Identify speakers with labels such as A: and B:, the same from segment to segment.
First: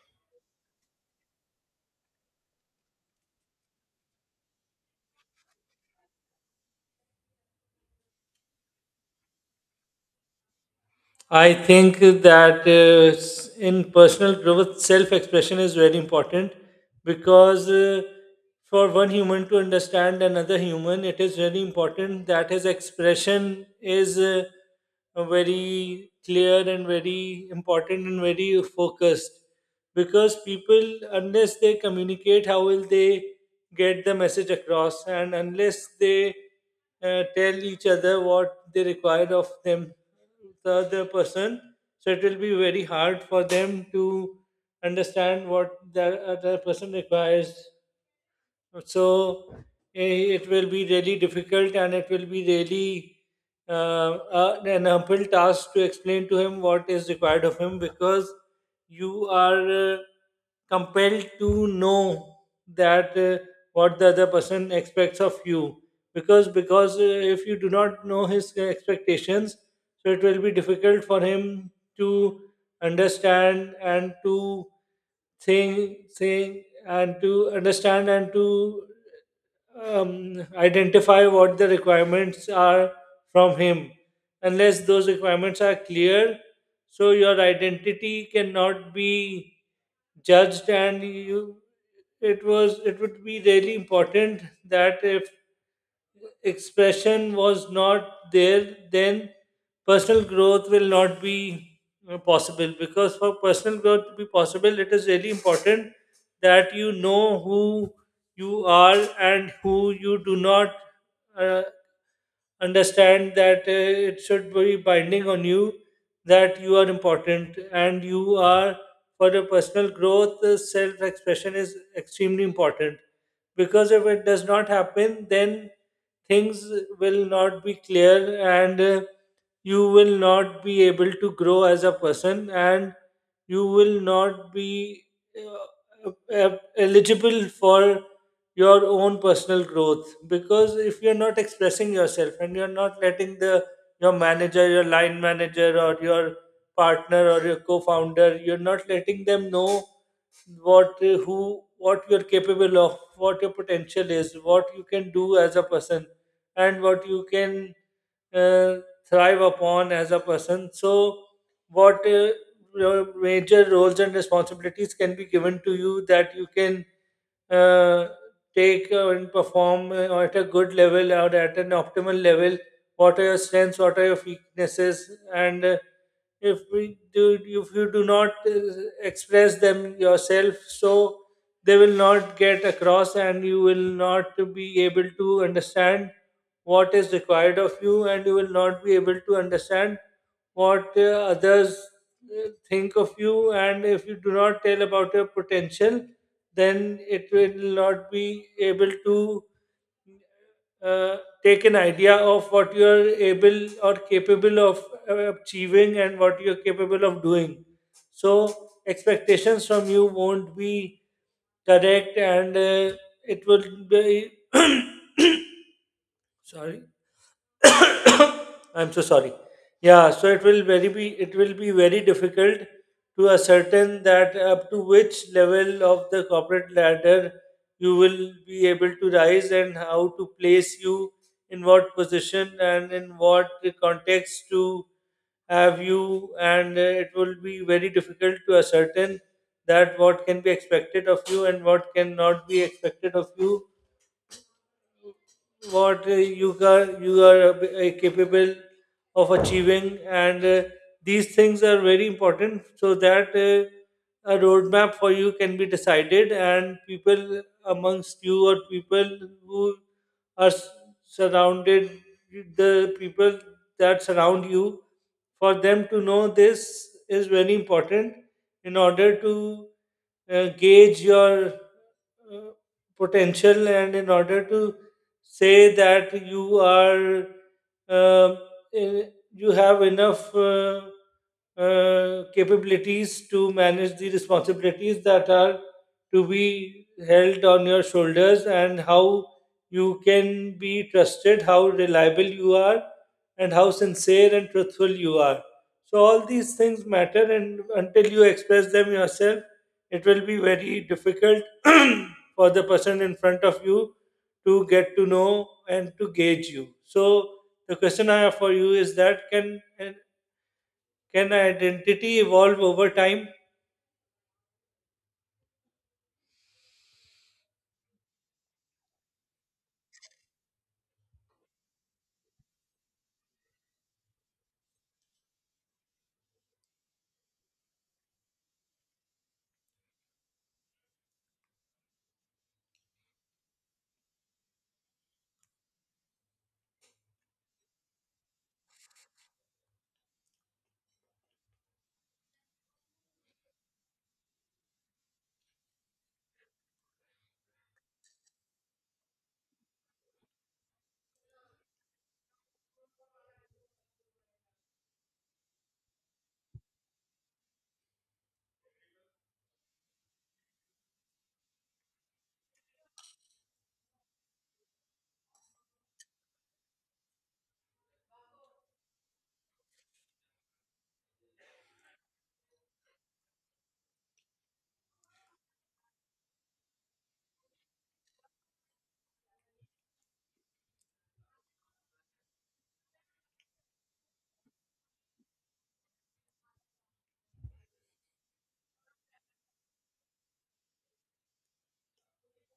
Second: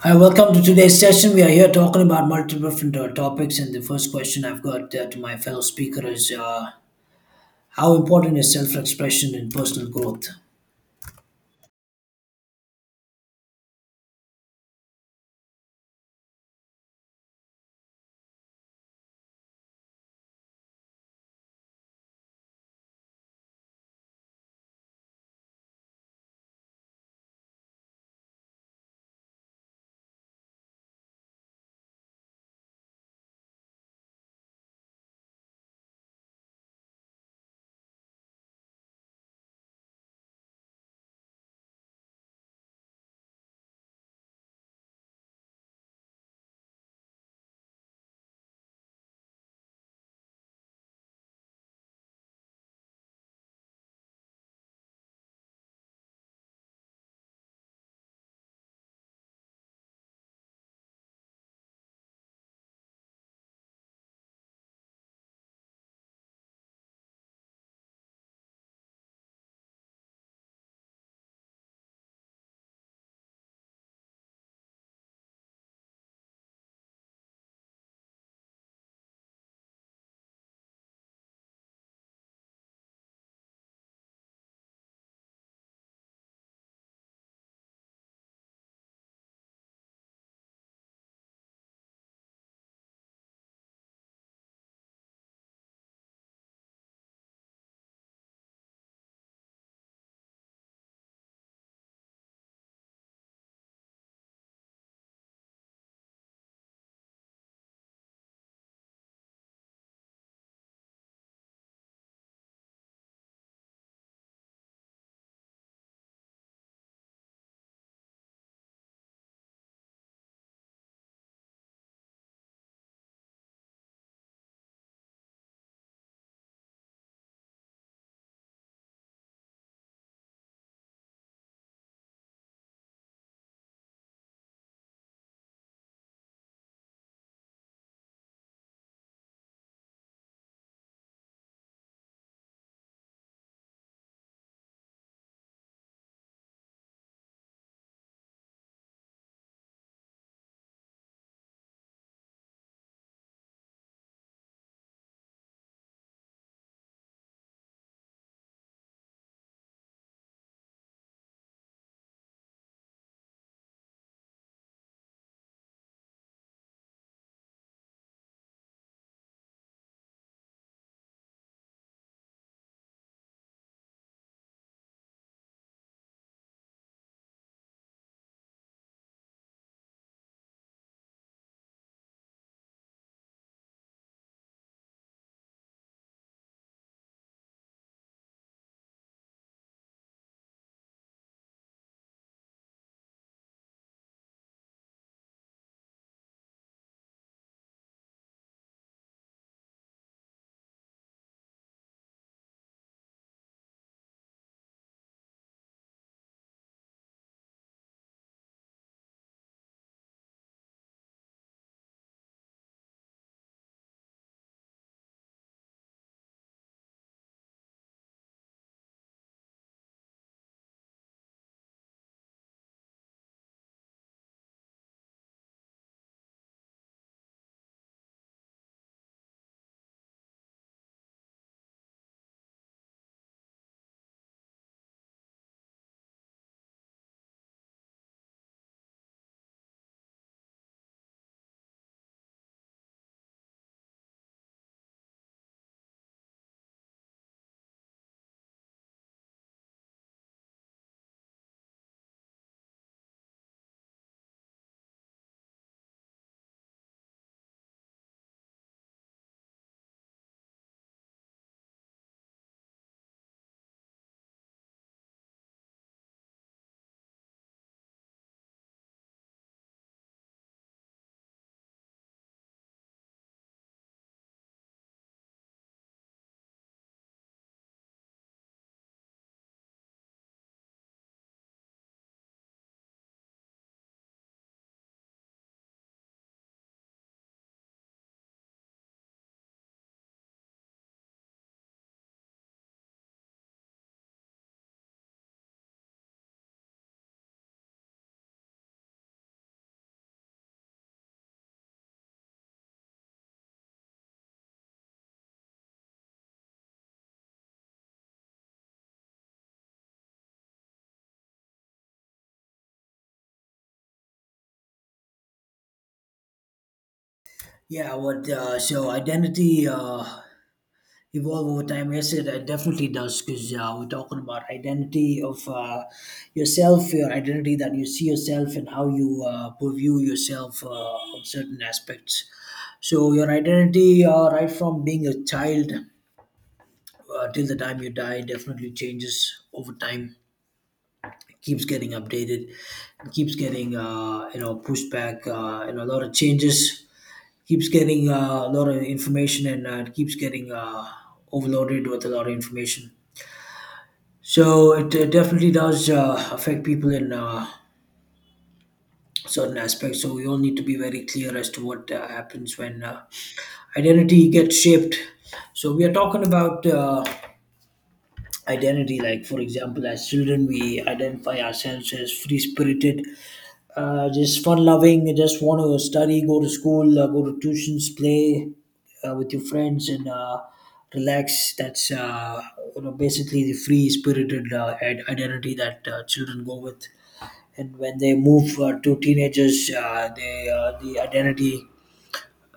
A: Hi, welcome to today's session. We are here talking about multiple different topics, and the first question I've got to my fellow speaker is how important is self-expression in personal growth?
B: I think that in personal growth, self expression is very important because for one human to understand another human, it is very important that his expression is very clear and very important and very focused, because people, unless they communicate, how will they get the message across, and unless they tell each other what they require of them, the other person. So it will be very hard for them to understand what the other person requires. So it will be really difficult and it will be really uh, an uphill task to explain to him what is required of him, because you are compelled to know that what the other person expects of you, because if you do not know his expectations, so it will be difficult for him to understand and to think and to understand and to identify what the requirements are from him. Unless those requirements are clear, so your identity cannot be judged, and you it was it would be really important that if expression was not there, then personal growth will not be possible. Because for personal growth to be possible, it is really important that you know who you are and who you do not uh, understand that it should be binding on you that you are important, and you are, for your personal growth, self-expression is extremely important, because if it does not happen, then things will not be clear. And you will not be able to grow as a person, and you will not be eligible for your own personal growth, because if you're not expressing yourself, and you're not letting the your manager, your line manager, or your partner, or your co-founder, you're not letting them know what you're capable of, what your potential is, what you can do as a person, and what you can uh, thrive upon as a person. So what your major roles and responsibilities can be given to you, that you can uh, take and perform at a good level or at an optimal level, what are your strengths, what are your weaknesses. And if we do if you do not express them yourself, so they will not get across, and you will not be able to understand what is required of you, and you will not be able to understand what others think of you. And if you do not tell about your potential, then it will not be able to uh, take an idea of what you are able or capable of achieving and what you're capable of doing. So, expectations from you won't be correct, and it will be sorry. I'm so sorry. Yeah, so it will be very difficult to ascertain that up to which level of the corporate ladder you will be able to rise, and how to place you, in what position and in what context to have you. And it will be very difficult to ascertain that what can be expected of you and what cannot be expected of you, what you are capable of achieving. And these things are very important, so that a roadmap for you can be decided, and people amongst you, or people who are s- surrounded, the people that surround you, for them to know, this is very important in order to gauge your uh, potential, and in order to say that you are uh, you have enough capabilities to manage the responsibilities that are to be held on your shoulders, and how you can be trusted, how reliable you are, and how sincere and truthful you are. So, all these things matter, and until you express them yourself, it will be very difficult for the person in front of you to get to know and to gauge you. So the question I have for you is that can identity evolve over time?
A: Yeah, what so identity evolve over time? Yes, it definitely does because we're talking about identity of yourself, your identity that you see yourself, and how you view yourself on certain aspects. So your identity, right from being a child till the time you die definitely changes over time. It keeps getting updated, it keeps getting pushed back. A lot of changes keeps getting a lot of information, and it keeps getting overloaded with a lot of information. So it definitely does affect people in certain aspects. So we all need to be very clear as to what happens when identity gets shaped. So we are talking about identity, like for example, as children we identify ourselves as free spirited, just fun loving, just want to study, go to school, go to tuitions, play with your friends, and relax. That's basically the free spirited identity that children go with. And when they move to teenagers, the identity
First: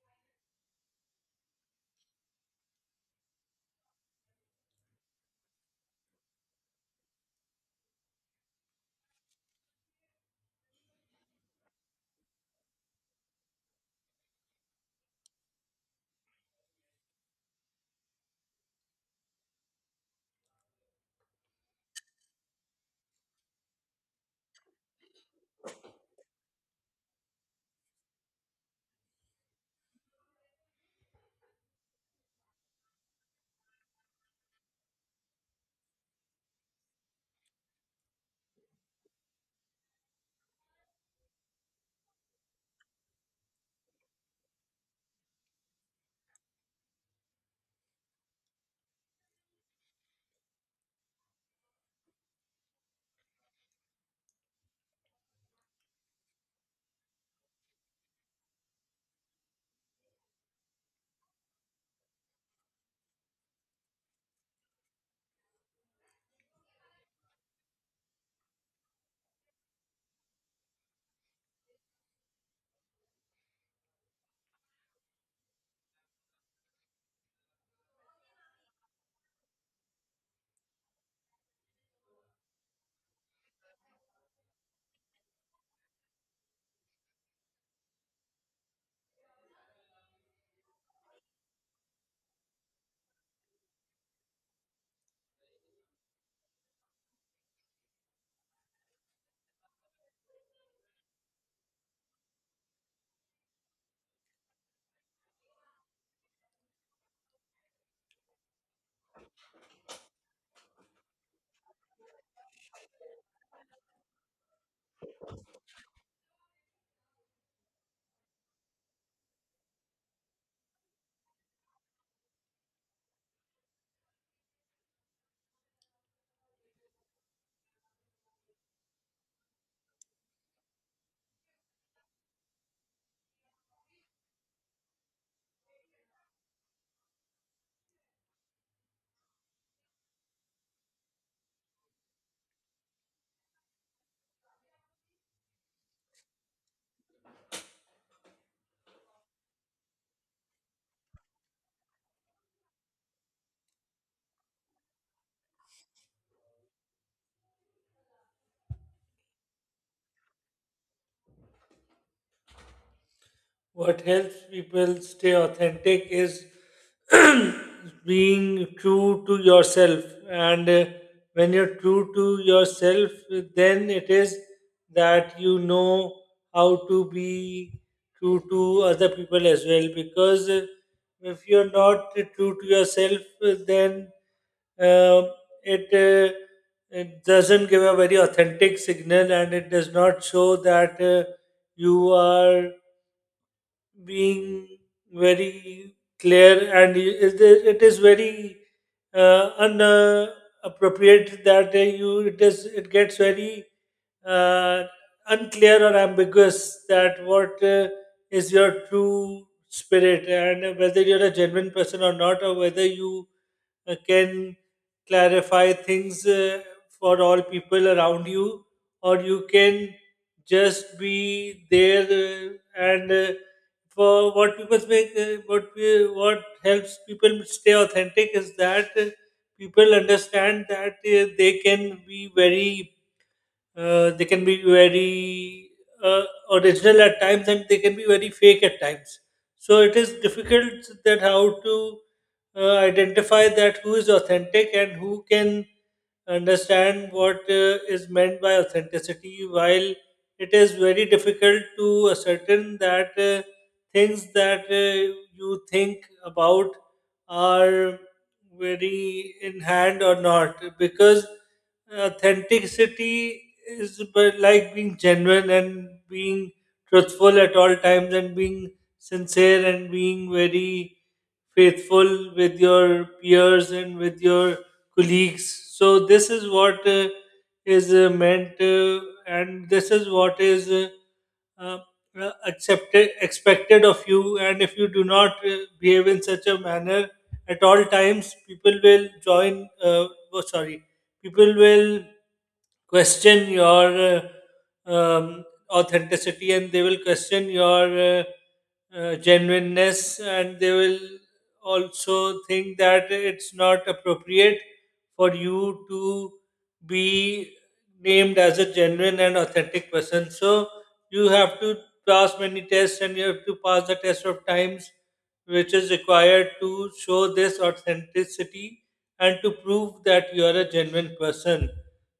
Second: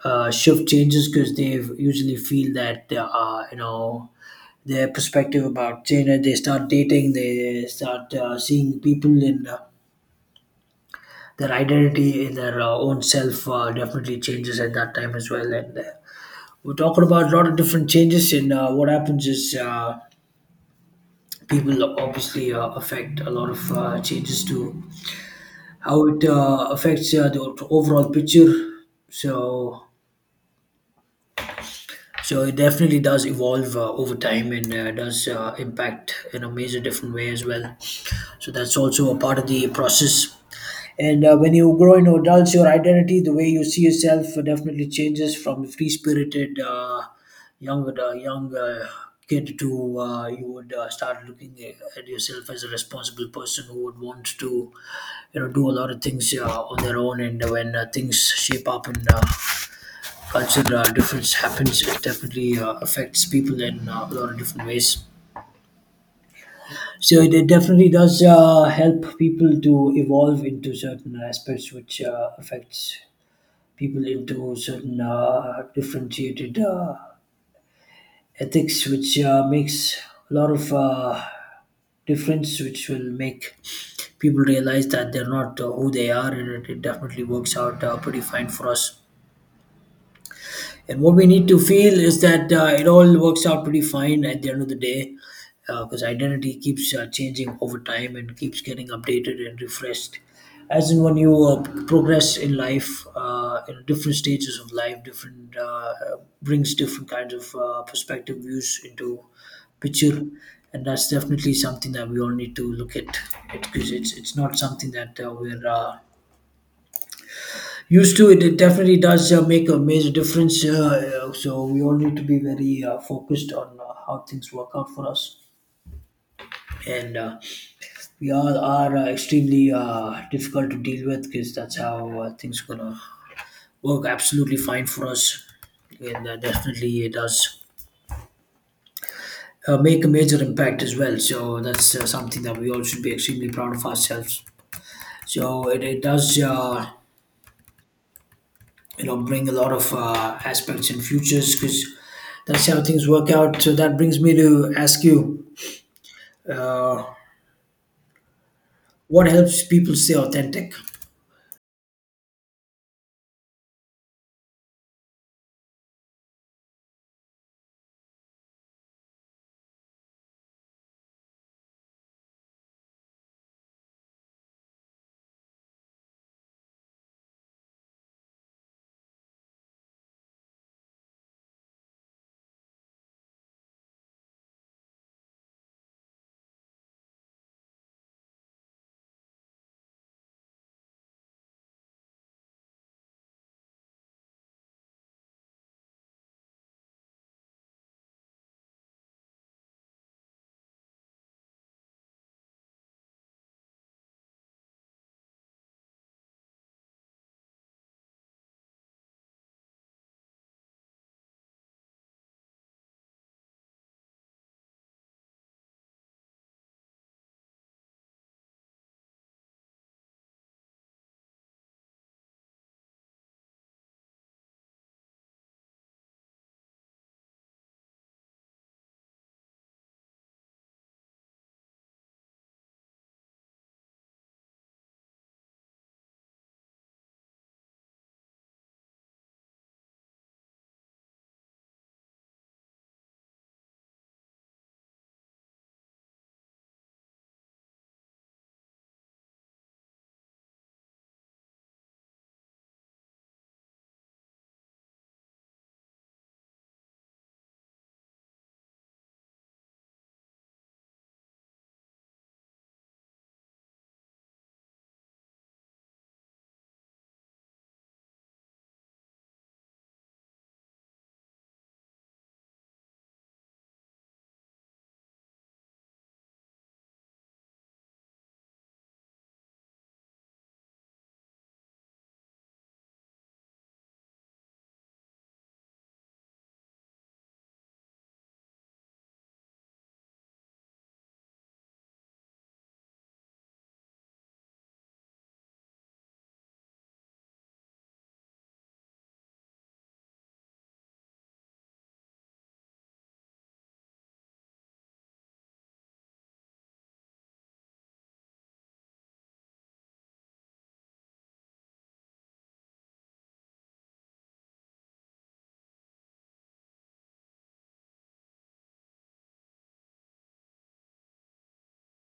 A: shift changes, because they usually feel that their perspective about China. They start dating, they start seeing people, and their identity in their own self definitely changes at that time as well. And we're talking about a lot of different changes, and what happens is people obviously affect a lot of changes to how it affects the overall picture. So So it definitely does evolve over time, and does impact in a major different way as well. So that's also a part of the process. And when you grow into adults, your identity, the way you see yourself, definitely changes from free spirited young kid to you would start looking at yourself as a responsible person who would want to do a lot of things on their own. And when things shape up and cultural difference happens, it definitely affects people in a lot of different ways. So it definitely does help people to evolve into certain aspects, which affects people into certain differentiated ethics, which makes a lot of difference, which will make people realize that they're not who they are, and it definitely works out pretty fine for us. And what we need to feel is that it all works out pretty fine at the end of the day, because identity keeps changing over time and keeps getting updated and refreshed. As in when you progress in life, in different stages of life, different brings different kinds of perspective views into picture, and that's definitely something that we all need to look at, because it's not something that we're used to. It definitely does make a major difference. So we all need to be very focused on how things work out for us, and we all are extremely difficult to deal with, because that's how things gonna work absolutely fine for us, and definitely it does make a major impact as well. So that's something that we all should be extremely proud of ourselves. So it does bring a lot of aspects and futures, because that's how things work out. So that brings me to ask you, what helps people stay authentic?
B: What helps people stay authentic is being true to yourself. And when you're true to yourself, then it is that you know how to be true to other people as well, because if you're not true to yourself, then uh, it it doesn't give a very authentic signal, and it does not show that you are being very clear. And it is very unappropriate that you it gets very uh, unclear or ambiguous, that what is your true spirit, and whether you're a genuine person or not, or whether you can clarify things for all people around you, or you can just be there and for what people make what helps people stay authentic is that people understand that they can be very they can be very uh, original at times, and they can be very fake at times. So it is difficult, that how to identify that who is authentic and who can understand what is meant by authenticity, while it is very difficult to ascertain that things that you think about are very in hand or not, because authenticity is like being genuine and being truthful at all times, and being sincere and being very faithful with your peers and with your colleagues. So this is what is meant, and this is what is uh, accepted expected of you. And if you do not behave in such a manner at all times, people will join. Oh, sorry, people will question your uh, um, authenticity, and they will question your genuineness, and they will also think that it's not appropriate for you to be named as a genuine and authentic person. So you have to pass many tests, and you have to pass the test of times, which is required to show this authenticity and to prove that you are a genuine person.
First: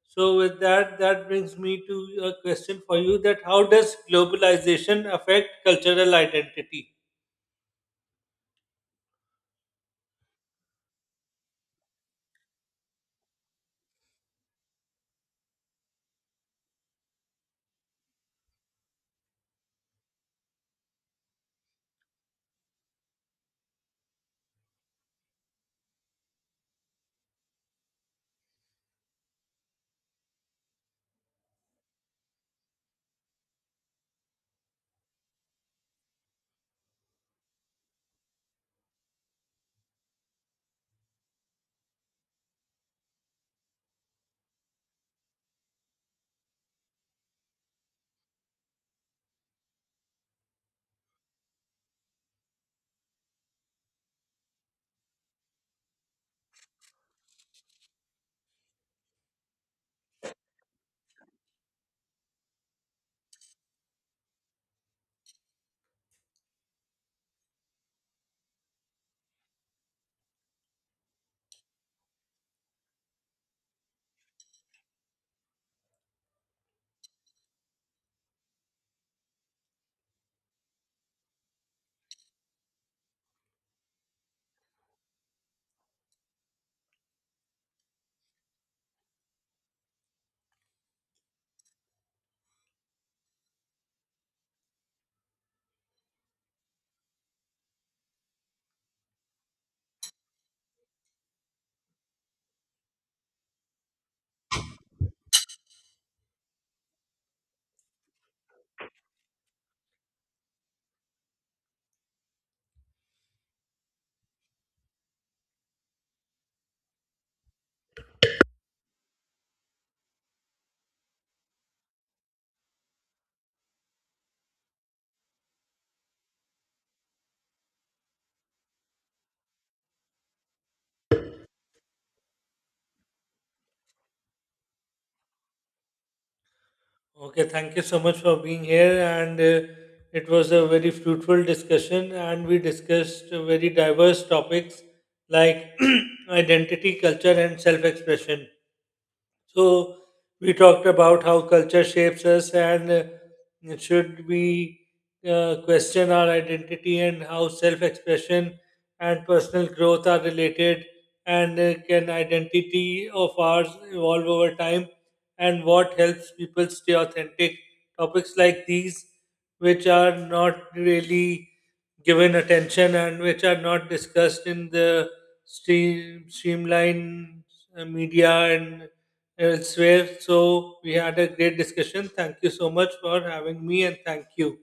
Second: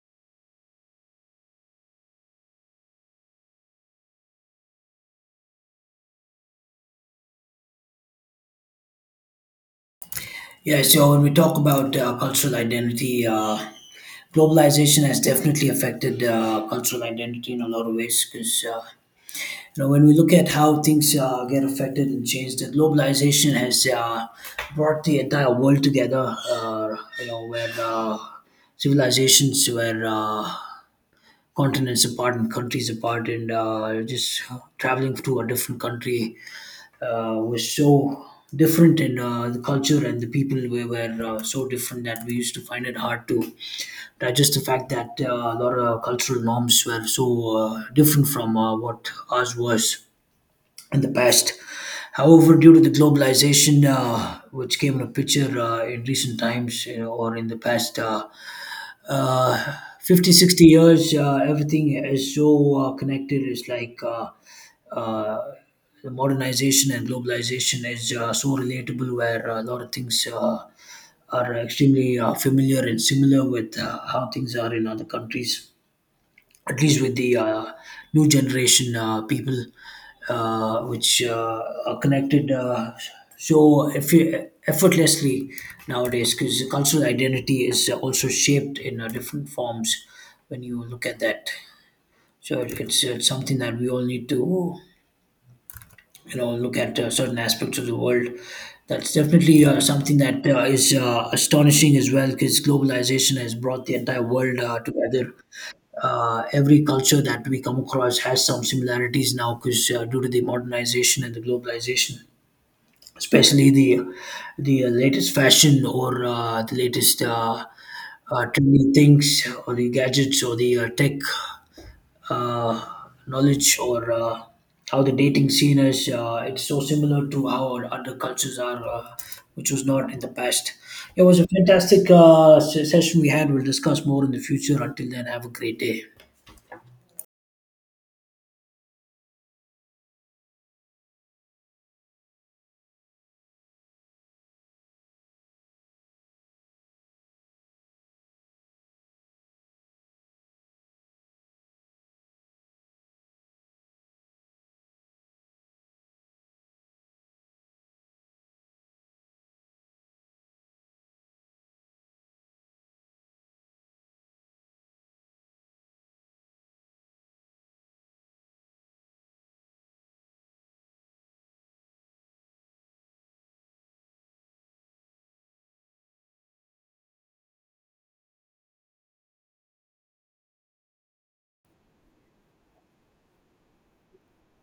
B: So with that, that brings me to a question for you, that how does globalization affect cultural identity?
A: Yeah, so when we talk about cultural identity, globalization has definitely affected cultural identity in a lot of ways, because when we look at how things get affected and changed, the globalization has brought the entire world together. Where civilizations were continents apart and countries apart, and just traveling to a different country was so different, and the culture and the people we were so different that we used to find it hard to digest the fact that a lot of cultural norms were so different from what ours was in the past. However, due to the globalization which came in a picture in recent times, or in the past 50, 60 years, everything is so connected. It's like uh, the modernization and globalization is so relatable, where a lot of things are extremely familiar and similar with how things are in other countries, at least with the new generation people, which are connected so effortlessly nowadays, because cultural identity is also shaped in different forms when you look at that. So it's something that we all need to look at certain aspects of the world. That's definitely something that is astonishing as well, because globalization has brought the entire world together. Every culture that we come across has some similarities now, because due to the modernization and the globalization, especially the latest fashion, or the latest trendy things, or the gadgets, or the tech uh, knowledge, or how the dating scene is. It's so similar to how our other cultures are, which was not in the past. It was a fantastic session we had. We'll discuss more in the future. Until then, have a great day.
B: Okay, thank you so much for being here. And it was a very fruitful discussion, and we discussed very diverse topics like identity, culture, and self expression. So we talked about how culture shapes us, and should we question our identity, and how self-expression and personal growth are related, and can identity of ours evolve over time, and what helps people stay authentic. Topics like these, which are not really given attention, and which are not discussed in the streamline media and elsewhere. So we had a great discussion. Thank you so much for having me, and thank you.